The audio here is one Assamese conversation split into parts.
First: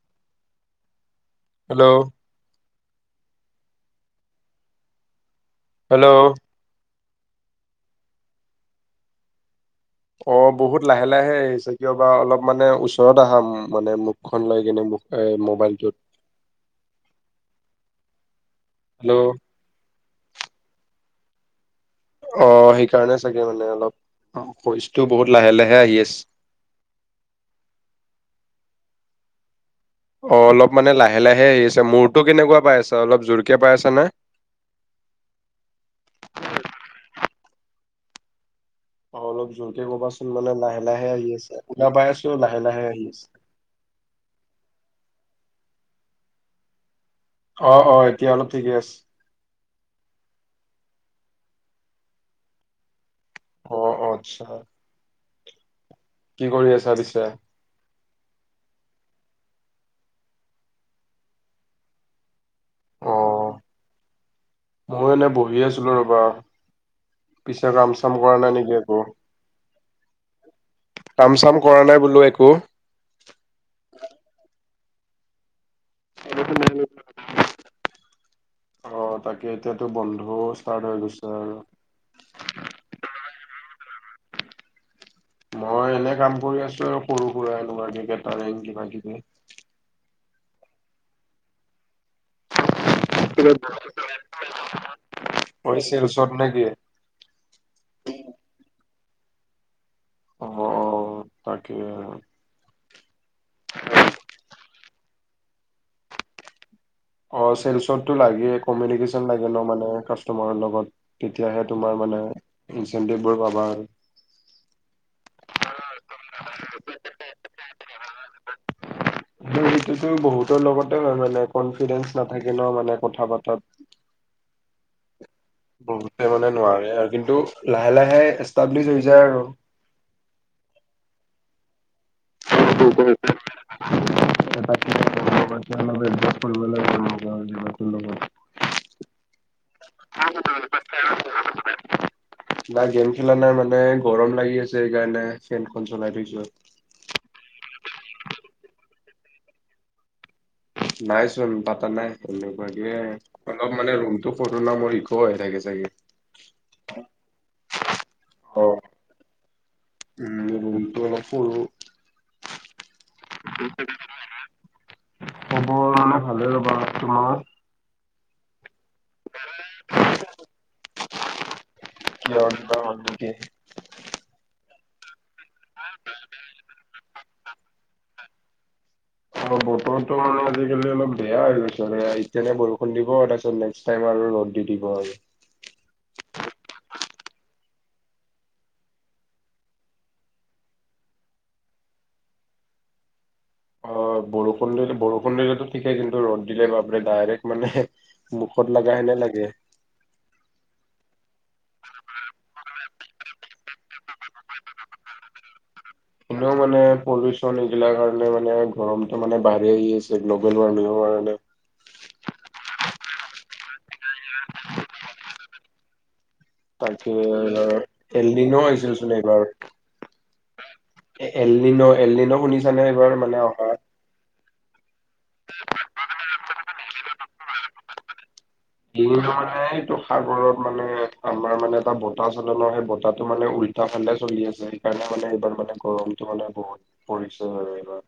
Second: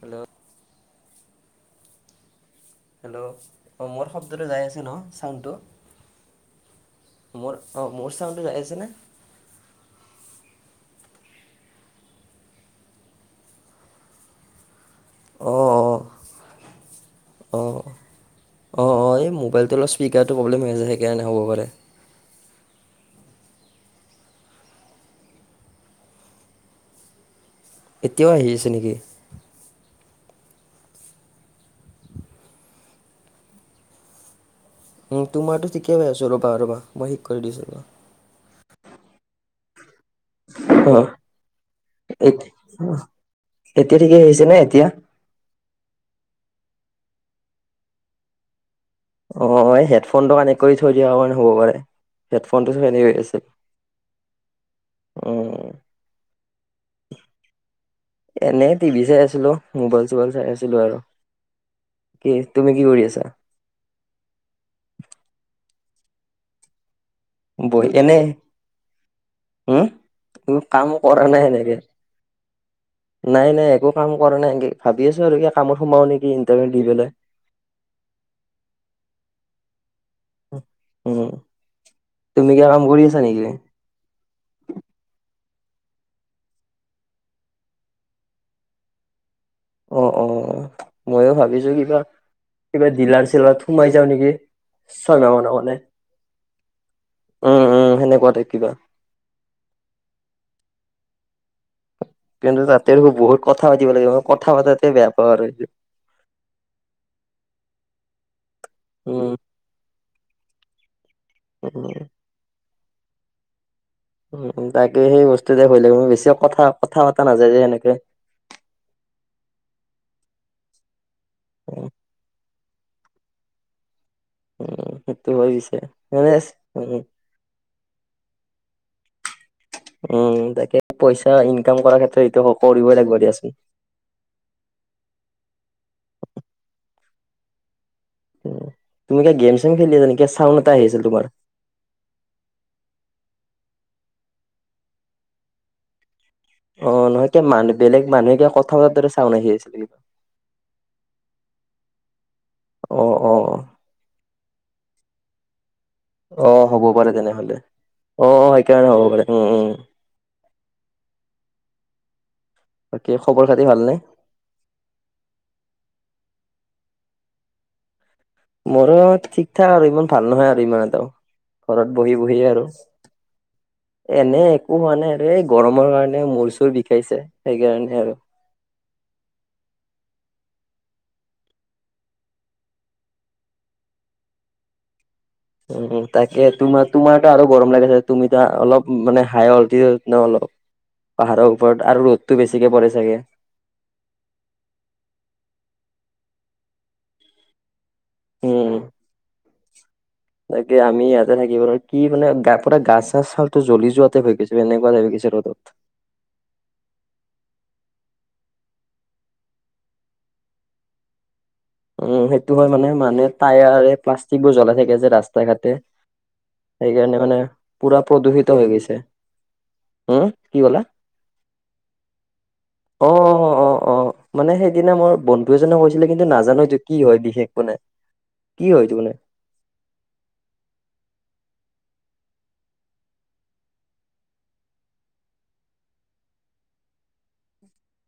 হেল্ল'। হেল্ল'। হেল্ল' অ', মোৰ শব্দটো যাই আছে ন চাউণ্ডটো। হেল্ল'। মোৰ অ', মোৰ চাউণ্ডটো যাই আছেনে? অ', বহুত লাহে, লাহে আহিছে কিয় বা অলপ মানে ওচৰত আহা মানে মুখখন লৈ কিনে মুখ এই মোবাইলটোত। অ', অ', অ', হেল্ল' এই মোবাইলটো অলপ স্পীকাৰাৰটো প্ৰব্লেম হৈ আ যছে সেইকাৰণে হ'ব পাৰে। অ', সেইকাৰণে চাগে মানে অলপ অ', শৰিচটো বহুত লাহে লাহে আহি আছে। এতিয়াও আহি আছে নেকি? অ', অলপ মানে লাহে, লাহে আহি আছে মূৰটো কেনেকুৱা পাই আছা অলপ জোৰ কিয় পাই আছা নে? তোমাৰো ঠিকেই হৈ আছো ৰ'বা ৰ'বা মই শিক কৰি দিছো ৰ'বা। অ'! অলপ জোৰকে কবাচোন? মানে, অঁ লাহে-লাহে আহি আছে। শুনা পাই আছোঁ, লাহে-লাহে আহি আছে। এতিয়া, ঠিকেই আহিছে নে এতিয়া? অ' অ'! এতিয়া অলপ ঠিকে আছে। অ'! হেডফোনটো কানেক্ট কৰি থৈ দিয়া কাৰণে, হ'ব পাৰে। হেডফোনটো [unintelligible] আছে। অ' অ'! আচ্ছা। অ'! কি কৰি আছা পিছে? এনেই টিভি চাই আছিলোঁ, মোবাইল -চোবাইল চাই আছিলোঁ আৰু। কি তুমি, কি কৰি অ আছা? মই এনে বহি আছিলোঁ ৰ'বা। পিছে, কাম-চাম কৰা নাই নেকি একো? হোঁ কাম কৰা নাই, চাম সেনেকে। কৰা নাই বোলো একো। নাই, নাই, একো কাম কৰা নাই, এনেকে। ভাবি আছোঁ আৰু কিবা কামত সোমাও নেকি! ইণ্টাৰভিউ দি পেলাই। অ'! তাকে, এতিয়াতো বন্ধও ষ্টাৰ্ট হৈ গৈছে উম আৰু। তুমি কিবা কাম কৰি আছা নেকি? মই এনে, কাম কৰি আছোঁ আৰু সৰু- সুৰা, এনেকুৱা কেটাৰিং কিবা-কিবি। অ' অ'? মইয়ো ভাবিছোঁ কিবা, কিবা ডিলাৰ ছিলাৰত সোমাই যাওঁ নেকি! অই চেলচত নেকি? [unintelligible] উম, উম! সেনেকুৱাতেই কিবা। অ' অ'! তাকে। কিন্তু তাতে, বহুত কথা পাতিব লাগিব, কথা পতাতে বেয়া পাওঁ আৰু সেইটো! অ'! চেলচতটো লাগে, কমিউনিকেশ্চন উম লাগে ন' মানে, কাষ্টমাৰৰ লগত। তেতিয়াহে, তোমাৰ উম মানে, ইনচেন্টিভ বোৰ পাবা। উম, তাকে সেই, বস্তুটোৱে বেলেগ, বেছি কথা, কথা পতা নযায় যে, সেনেকে। এইটোতো বহুতৰ লগতে, হয় মানে। উম কনফিডেন্ঞ্চ নাথাকিলও মানে, কথা পাতাত। উম! সেইটো হয় পিছে। বহুতে মানে, নোৱাৰে আৰু। কিন্তু, লাহে-লাহে এষ্টাব্লিছ হৈ যায় আৰু। উম! তাকে, পইচা ইনকাম কৰাৰ ক্ষেত্ৰত, এইটো কৰিবই লাগিব দিয়াচোন। [unintelligible] উম, [unintelligible] তুমি [unintelligible] গেম-চেম খেলি আছা নেকি? চাউণ্ড এটা আহি আছে, তোমাৰ। না গেম খেলা নাই মানে। গৰম লাগি আছে! সেইকাৰণে, ফেনখন চলাই থৈছোঁ আৰু। অ'! নহয় ত' মানুহ বেলেগ মানুহে, কিয় কথা পতাৰ চাউণ্ড আহি আছিলে। নাই চোন, পাতা নাই। এনেকুৱাকে, অ', অ', অলপ মানে, ৰুমটো ফটো নামৰ [unintelligible] হৈ থাকে চাগে! অ'! হ'ব পাৰে তেনেহ'লে। অ'! অ সেইকাৰণে, হ'ব পাৰে। উম, উম। উম, [unintelligible] অলপ সৰু। তাকে, খবৰ খাতি ভালনে? [unintelligible] খবৰ মানে, ভালে ৰ'বা। তোমাৰ? মোৰো, ঠিক-ঠাক আৰু ইমান ভাল নহয় আৰু ইমান এটাওঁ। ঘৰত বহি কিয় বহিয়ে আৰু। কিবা হ'ল নেকি? এনে একো হোৱা নাই আৰু। এই, গৰমৰ কাৰণে মূৰ-চূৰ বিষাইছে! সেইকাৰণে আৰু। অ'! বতৰটো মানে, আজিকালি অলপ বেয়া হৈ গৈছে। এতিয়ালে, বৰষুণ দিব। তাৰপাছত, নেক্সট টাইম আৰু ৰ'দ দি দিব আৰু। উম! তাকে, তোমাৰ তোমাৰতো আৰু গৰম লাগে, তুমিতো অলপ মানে, হাই অল্টিতিউৎ ন' অলপ। পাহাৰৰ ওপৰত আৰু ৰ'দটো বেছিকে পৰে চাগে! অ'! বৰষুণ দিলে, বৰষুণ দিলেটো ঠিকেই। কিন্তু, ৰ'দ দিলে, বাপৰে! ডাইৰেক্ট মানে উম, মুখত লগা হেনে লাগে। তাকে আমি, ইয়াতে থাকিব [unintelligible] কি মানে, গা পূৰা গা-চা চবটো জ্বলি যোৱাতে হৈ গৈছে, এনেকুৱা লাগিছে ৰ'দত। এনেও মানে, পলিউশ্যন এইগিলাৰ কাৰণে, মানে গৰমটো মানে, বাঢ়ি আহি আছে! গ্ল'বেল ৱাৰ্মিঙৰ কাৰণে। উম, সেইটো হয়, মানে! মানুহে, টায়াৰে প্লাষ্টিক বোৰ জ্বলাই থাকে যে, ৰাস্তায়ে-ঘাটে। সেইকাৰণে মানে পুৰা তাকে প্ৰদূষিত এলনিনো হৈ গৈছে। আহিছিলচোন এইবাৰ। উম, কি ক'লা? এ এললিলো, এললিনো শুনিছানে অ এইবাৰ? মানে অ অ অকা অ', মানে সেইদিনা মোৰ বন্ধু এজনে কৈছিলে কিন্তু নাজানো সেইটো কি হয় বিশেষ মানে কি [unintelligible] মানে সেইটো সাগৰত মানে আমাৰ মানে এটা বতাহ চলে ন', সেই বতাহটো মানে উল্টা ফালে চলি আছে। সেইকাৰণে মানে এইবাৰ মানে গৰমতটো মানে বহুত পৰিছে আৰু এইবাৰ।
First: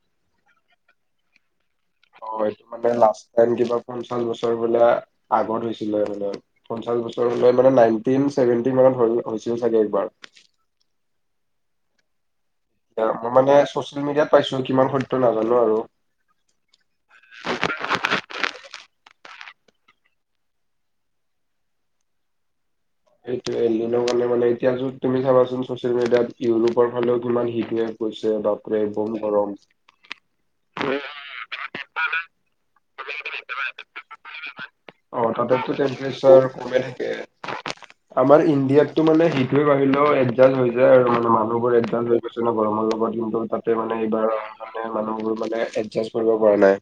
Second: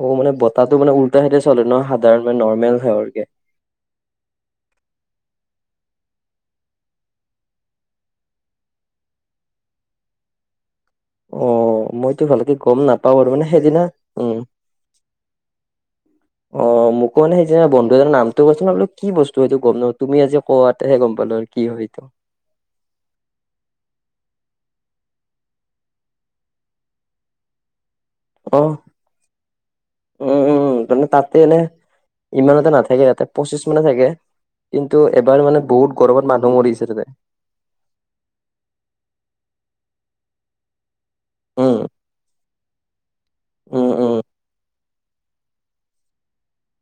অ', মানে বতাহটো মানে উল্টা চাইদে চলে ন', সাধাৰণ মানে নৰ্মেল [unintelligible] কে আৰু কিবা পঞ্চাশ বছৰ বোলে আগত হৈছিলে বোলে। পঞ্চাশ বছৰ [unintelligible] মানে নাইনটিন ছেভেনটি মানত হৈ হৈছিল চাগে একবাৰ। অ', মই টো ভালকে গম নাপাওঁ আৰু মই মানে সেইদিনা চচিয়েল মিডিয়াত উম পাইছোঁ। কিমান সত্য নাজানো আৰু। অ', মোকো মানে সেইজিনা বন্ধু এজনে নামটো কৈছিলে, মই বলো কি বস্তু সেইটো গম [unintelligible] তুমি আজি কআতেহে গ'ম পালোঁ কি হয়তো। এইটোয়ে, এলিনৰ কাৰণে মানে এতিয়া য তুমি চাবাচোন চচিয়েল মিডিয়াত, ইউৰোপৰ ফালেও কিমান হিট ৱেভ। হৈছে অ বাপৰে। বম গৰম। উম, উম। মানে তাতটো এনে ইমান এটা নাথাকে, তাতে পঁচিছ মানে থাকে। কিন্তু অ এবাৰ মানে তাতেতো বহুত গৰমত টেম্পৰেচাৰ মানুহ কমে মৰিছে তাতে। থাকে আমাৰ ইণ্ডিয়াতটো মানে হিট-ৱেভ আহিলেও, এডজাষ্ট হৈ যায় আৰু মানে উম মানুহবোৰ এডজাষ্ট হৈ গৈ [unintelligible] গৰমৰ লগত কিন্তু তাতে উম মানে উম এইবাৰ মানে মানুহবোৰ মানে এডজাষ্ট কৰিব পৰা নাই।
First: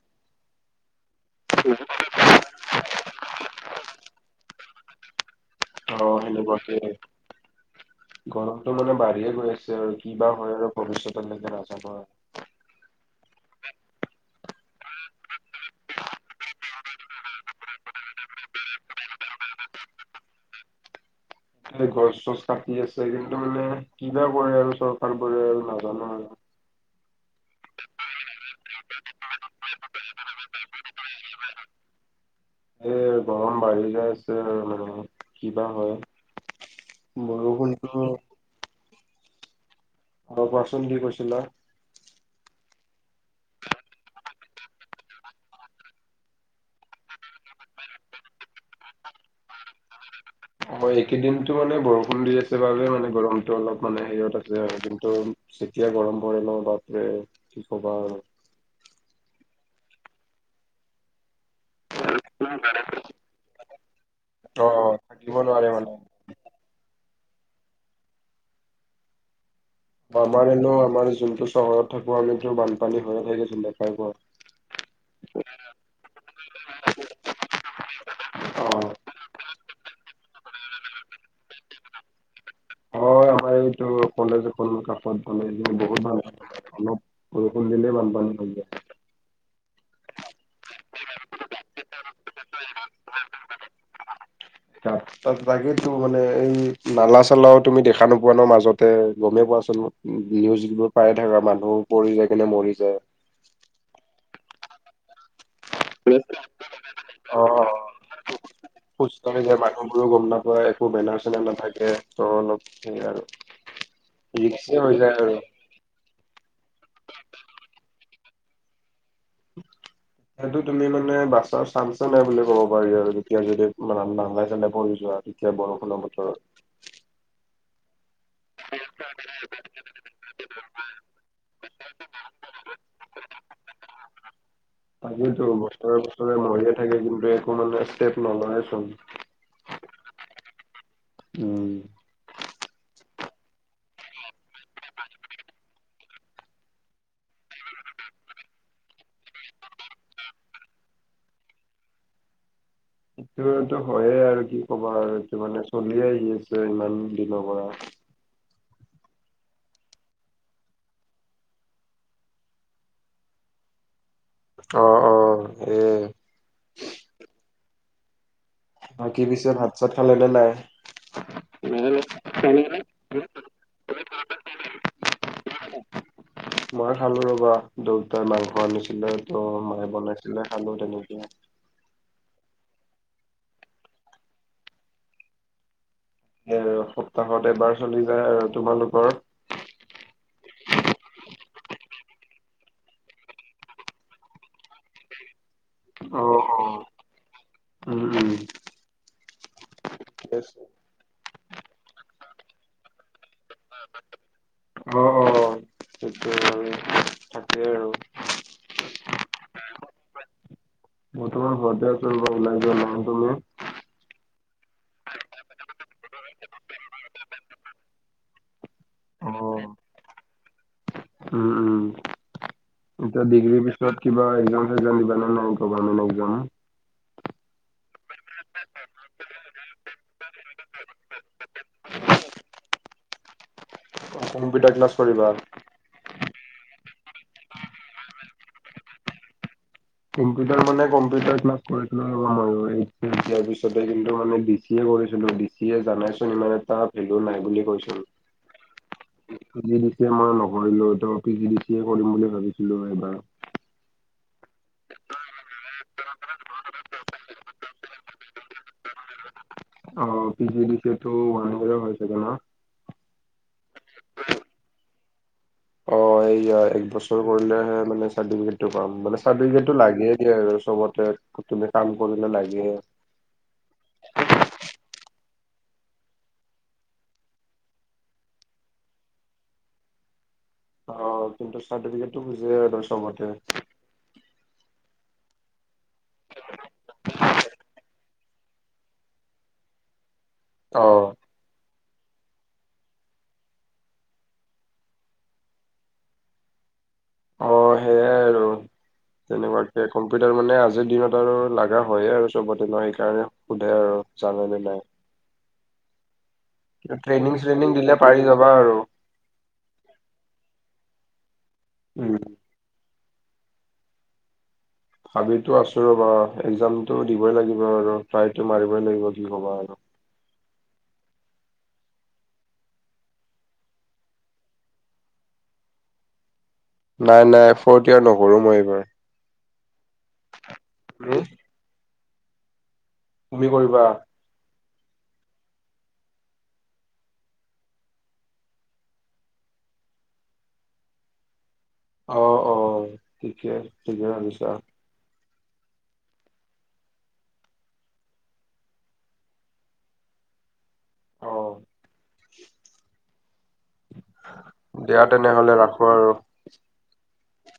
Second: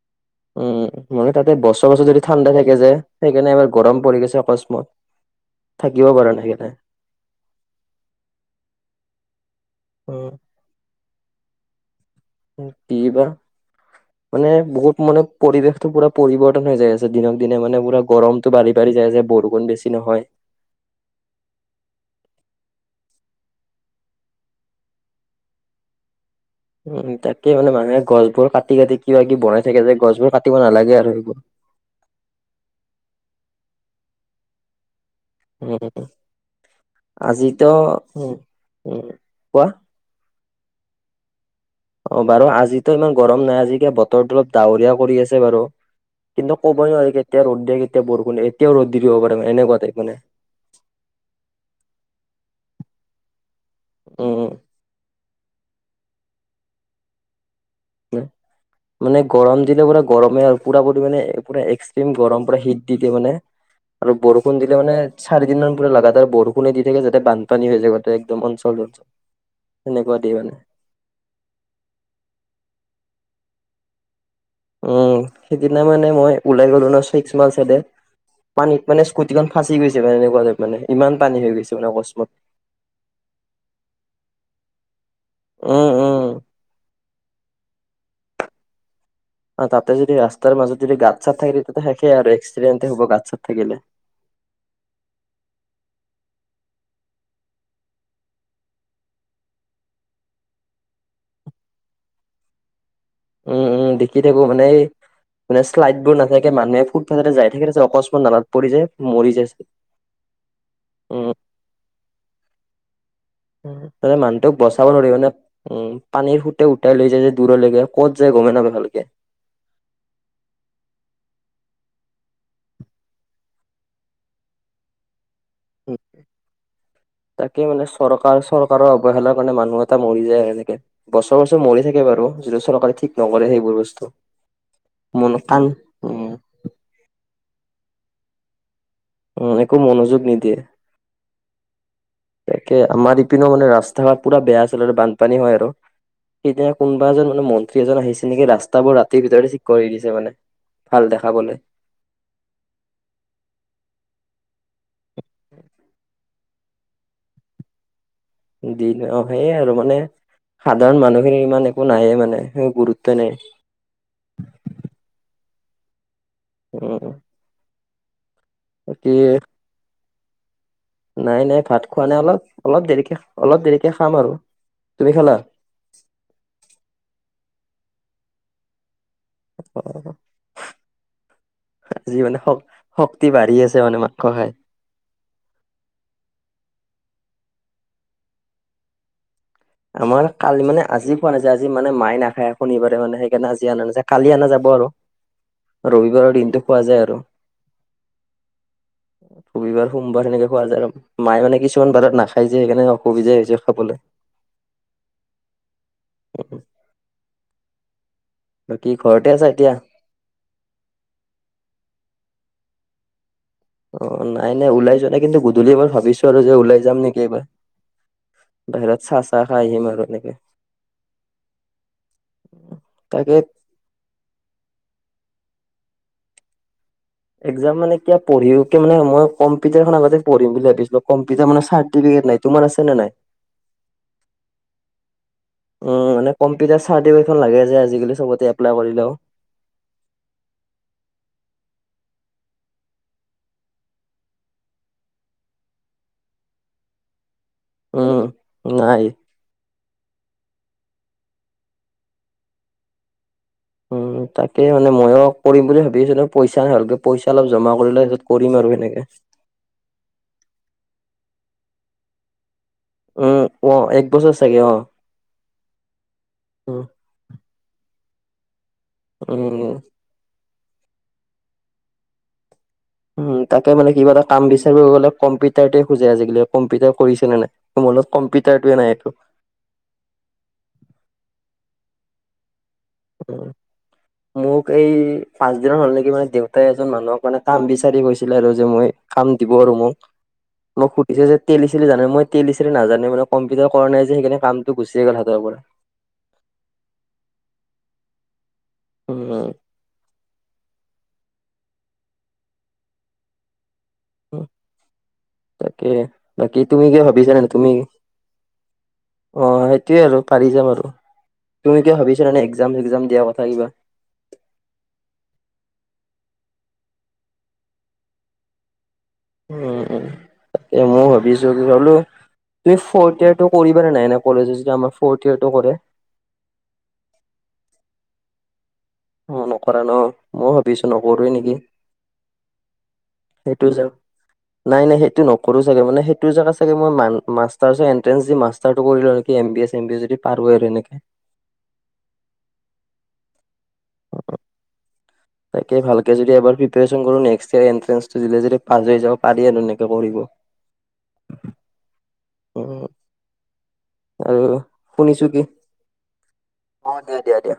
উম, মানে তাতে বছৰে-বছৰে যদি ঠাণ্ডা থাকে যে সেইকাৰণে এবাৰ গৰম পৰি গেছে অকস্মাত থাকিব অ', পৰা নাই সেইকাৰণে সেনেকুৱাকে। গৰমতটো মানে বাঢ়িয়ে গৈ আছে আৰু উম কিবা হয় আৰু ভৱিষ্যতৰ লৈকে নাজানো আৰু। কি বা মানে বহুত মানে পৰিৱেশটো পুৰা পৰিবৰ্তন হৈ যায় আছে দিনক দিনে মানে পুৰা গৰমতো বাঢ়ি-বাঢি যায় যে, বৰষুণ বেছি নহয়। গছ চছ কাটি আছে, কিন্তু মানে কিবা কৰে আৰু চৰকাৰবোৰে আৰু নাজানো আৰু।। উম, তাকে মানে মানুহে গছবোৰ কাটি-কাটি কিবা-কিবি বনাই থাকে যে গছবোৰ কাটিব নালাগে আৰু সেইবোৰ। এ গৰম বাঢ়ি যায় আছে মানে কিবা হয় উম, আজিতো বৰষুণটো অ কোৱা? অ', কোৱাচোন। কি কৈছিলা? অ', বাৰু আজিতো ইমান গৰম নাই। আজি কিবা বতৰটো অলপ ডাৱৰীয়া কৰি আছে বাৰু। কিন্তু ক'বই নোৱাৰি। কেতিয়া ৰ'দ দিয়ে, কেতিয়া বৰষুণ দিয়ে। এতিয়াও ৰ'দ দি দিব পাৰে, এনেকুৱা টাইপ মানে। অ', এইকেইদিনটো মানে বৰষুণ দি আছে বাবে মানে গৰমতটো অলপ মানে উম, হেৰিয়ট উম। আছে আৰু কিন্তু যেতিয়া গৰম পৰে ন', বাপ্পৰে কি কবা আৰু। উম। মানে গৰম দিলে পুৰা গৰমেই আৰু পুৰা-পুৰি মানে পুৰা এক্সট্ৰিম গৰম পুৰা হিট দি দিয়ে মানে। আৰু বৰষুণ অ দিলে মানে থাকিব নোৱাৰে চাৰিদিনমান মানে পুৰা লাগাতাৰ বৰষুণে দি থাকে, যাতে বানপানী হৈ যায় গ'তে একদম অঞ্চলটোত। [unintelligible] আমাৰেনো, আমাৰ যোনটো চহৰত থাকোঁ, আমিটো বানপানী হৈয়ে থাকে [unintelligible] উম। সিদিনা মানে মই ওলাই গ'লো ন', ছিক্স মাইল চাইদে পানীত মানে স্কোটিখন ফাঁচি গৈছে [unintelligible] মানে ইমান পানী হৈ গৈছে মানে অকস্মাত। হয়। আমাৰ এইটো, কলেজ এখন কাষত পালে উম বহুত ভাল। উম অলপ বৰষুণ দিলে বানপানী হৈ যায়। তাতে যদি ৰাস্তাৰ মাজত যদি গাত-ছাত থাকে তেতিয়াটো টো শেষে আৰু এক্সিদেন্তে হ'ব গাত-ছাত থাকিলে। গাত-তাত তাকেইেতো মানে এই নালা চালাও তুমি দেখা নোপোৱা ন', মাজতে। গ'মেই পোৱাচোন মোক নিউজ যিবোৰ পায়ে থাকা। মানুহ পৰি যায় কিনে মৰি যায়। উম। উম। দেখি থাকো মানে এই মানে শ্লাইডবোৰ নাথাকে। মানুহে ফুটপাথতে যায় অ', থাকে, তাৰপিছত অকস্মাত নালাত পৰি যায়, খোজ মৰি যায়। [unintelligible] গম নাপায়। কো উম বেনাৰ-চেনাৰ নাথাকে। ত' অলপ সেই আৰু। উম। তই মানুহটোক ৰিক্সি বচাব হৈ যায় ধৰিবি ন'। আৰু। উম পানীৰ সুতে উটাই লৈ যায় যে দূৰলৈকে ক'ত যায় গমে নাপায় ভালকে। সেইটো তুমি মানে বাছাৰ চান্সে নাই বুলি ক'ব পাৰি আৰু তেতিয়া যদি মানে নালে চালে পৰি যোৱা। এতিয়া বৰষুণৰ বতৰত। তাকে মানে চৰকাৰ চৰকাৰৰ অৱহেলাৰ কাৰণে মানুহ এটা মৰি যায় এনেকে। বছৰ বছৰ মৰি থাকে বাৰু যদি চৰকাৰে ঠিক নকৰে সেইবোৰ বস্তু। মন তাকেটো কাণ বস্তু উম, চবে মৰিয়ে থাকে কিন্তু একো মানে ষ্টেপ নলয় চব উম একো মনোযোগ নিদিয়ে। উম। তাকে আমাৰ ইপিনেও মানে ৰাস্তা ঘাট পুৰা বেয়া আছিলে আৰু বানপানী হয় আৰু সিদিনা কোনোবা এজন মানে মন্ত্ৰী এজন আহিছে নেকি ৰাস্তাবোৰ ৰাতিৰ ভিতৰতে ঠিক কৰি দিছে মানে। ভাল দেখাবলৈ। সেইটোতো হয়য়ে আৰু কি ক'বা আৰু এইটো মানে চলিয়ে আহি আছে ইমান দিনৰ পৰা। দিন অ সেইয়ে আৰু মানে সাধাৰণ মানুহখিনি ইমান একো নাই ৱে মানে স গুৰুত্ব নাই। অ' অ' এ। উম। বাকী পিছে ভাত চাত খালে নে নাই? নাই নাই ভাত খোৱা নাই অলপ অলপ দেৰিকে অলপ দেৰিকে খাম আৰু। তুমি খালা? মই খালো ৰ'বা দেউতাই মাংস আনিছিলে। ত মায়ে অ বনাইছিলে খালো তেনেকে। আজি মানে শক্তি বাঢ়ি আছে মানে মাংস খাই। এ সপ্তাহত এবাৰ চলি যায় আৰু। তোমালোকৰ? আমাৰ কালি মানে আজি খোৱা নাযায় আজি মানে মাই নাখায় শনিবাৰে মানে সেইকাৰণে আজি অনা নাযায় কালি অনা যাব আৰু। উ [inaudible] ৰবিবাৰৰ দিনটো খোৱা যায় আৰু উম, উম। ৰবিবাৰ সোমবাৰ সেনেকে খোৱা যায় আৰু মায়ে মানে কিছুমান বাৰত নাখাই যে সেইকাৰণে অসুবিধাই হৈছে খাবলৈ। অ' অ' সেইটোয়ে আৰু থাকেই আৰু। বাকি ঘৰতে আছা এতিয়া? বৰ্তমান ঘৰতে আছো ৰ'বা। ওলাই যোৱা নাই। তুমি? অ' নাই নাই ওলাই যোৱা নাই, কিন্তু গধূলি এবাৰ ভাবিছোঁ আৰু যে ওলাই যাম নেকি এইবাৰ। বাহিৰত চাহ অ, চাহ খাই আহিম আৰু এনেকে। উম উম। এতিয়া তাকে ডিগ্ৰীৰ পিছত কিবা একজাম চেকজাম দিব নে নাই, গভমেট একজাম। একজাম মানে কিয় পঢ়ি কে মে মই কম্পিটাৰ খন আগতে পঢ়িম বুলি ভাবিছিলো কম্পিটাৰ মানে চাৰ্টিফিকেট নাই। তোমাৰ আছে নে নাই? কম্পিউটাৰ ক্লাছ কৰিবা। উম মানে কম্পিটাৰ চাৰ্টিফিকেট খন লাগে যে আজিকালি এপ্লাই কৰিলেও। কম্পিউটাৰ মানে কম্পিউটাৰ ক্লাচ কৰিছিলো আৰু এইচ এচ দিয়াৰ পিছতে কিন্তু মানে ডি চি এ কৰিছিলো। সে জানাইচোন ইমান এটা ভেলু নাই বুলি কয় চোন। উম নাই। পি জি ডি চি মই নকৰিলো ত P G D C A কৰিম বুলি ভাবিছিলো এইবাৰ। উম তাকে মানে ময়ো কৰিম বুলি ভাবিছিলো পইচা ন হ'লগ পইচা অলপ জমা কৰিলৈ তাৰ পিছত কৰিম আৰু সেনেকে। অ' P G D C A টো ওৱান ইয়েৰ হয় চাগে ন? উম অ এক বছৰ চাগে অ। অ এই উম, একবছৰ কৰিলেহে মানে চাৰ্টিফিকেট সেইটো পাম মানে উম, চাৰটিফিকেটো লাগে দিয় আৰু চবতে তুমি কাম কৰিলে লাগে। উম তাকেতো কিবা এটা কাম বিচাৰিব গ'লে কম্পিউটাৰতে খোজে আজিকালি কম্পিউটাৰ কৰিছে নে নাই। মোৰ লগত কম্পিউটাৰটো নাই টো। অ কিন্তু ৰ্চাটিফিকেট টো খুজে আৰু চবতে অ'। মোক এই পাচদিনৰ হ'ল নেকি। মানে দেউতাই এজন মানুহক মানে কাম বিচাৰি গৈছিলে আৰু যে মই কাম দিব আৰু মোক। [inaudible] মোক সুধিছে যে তেলি-চেলি জানে, মই তেল-চেলি নাজানে মানে কম্পিউটাৰ কৰা নাই যে সেইকাৰনে কামটো গুচি গ'ল হাতৰ পৰা। অ সেয়াই আৰু [unintelligible] উম কম্পিউটাৰ মানে আজিৰ দিনত আৰু লাগা হয়ে আৰু চবতে ন। সেইকাৰণে সোধে আৰু। জানানে নাই? তাকে বাকী তুমি কিবা ভাবিছা নে তুমি ট্ৰেইনিং-চ্ৰেইনিং দিলে পাৰি যাবা আৰু। অ', সেইটোৱে আৰু পাৰি যাম আৰু। তুমি কিবা উম ভাবিছিলা নে এক্সাম-চেক্সাম দিয়া কথা কিবা? ভাবিতো আছো ৰ'বা। এক্সামটো দিবই লাগিব আৰু ট্ৰাইটো মাৰিবই লাগিব। কি ক'বা উম আৰু উম, তাকে। ময়ো ভাবি আছো কিবা বোলো তুমি ফৰ্থ ইয়েৰটো কৰিবা নে নাই এনে কলেজে যদি আমাৰ ফৰ্থ ইয়েৰটো কৰে? নাই নাই। ফৰ্থ ইয়েৰ নকৰো মই এইবাৰ। অ', নকৰা ন। ময়ো ভাবি আছো তুমি নকৰোৱে নেকি। তুমি সেইটো কৰিবা যাওঁক। নাই নাই সেইটো নকৰো চাগে। মানে সেইটো জেগাত চাগে মই মান মাষ্টাৰ্ছৰ এণ্ট্ৰেঞ্চ দি মাষ্ট টো কৰি লওঁ নেকি M B A, same B A যদি পাৰো আৰু এনেকে। অ', অ', ঠিকে ঠিকে অ ভাবিছা। তাকে ভালকে যদি এবাৰ প্ৰিপেৰেচন কৰো, নেক্সট ইয়েৰ এণ্ট্ৰেঞ্চটো দিলে যদি পাছ হৈ যাব পাৰি আৰু এনেকে কৰিব। [inaudible] অ'। দিয়া তেনেহ'লে ৰাখো আৰু। অ', দিয়া দিয়া দিয়া।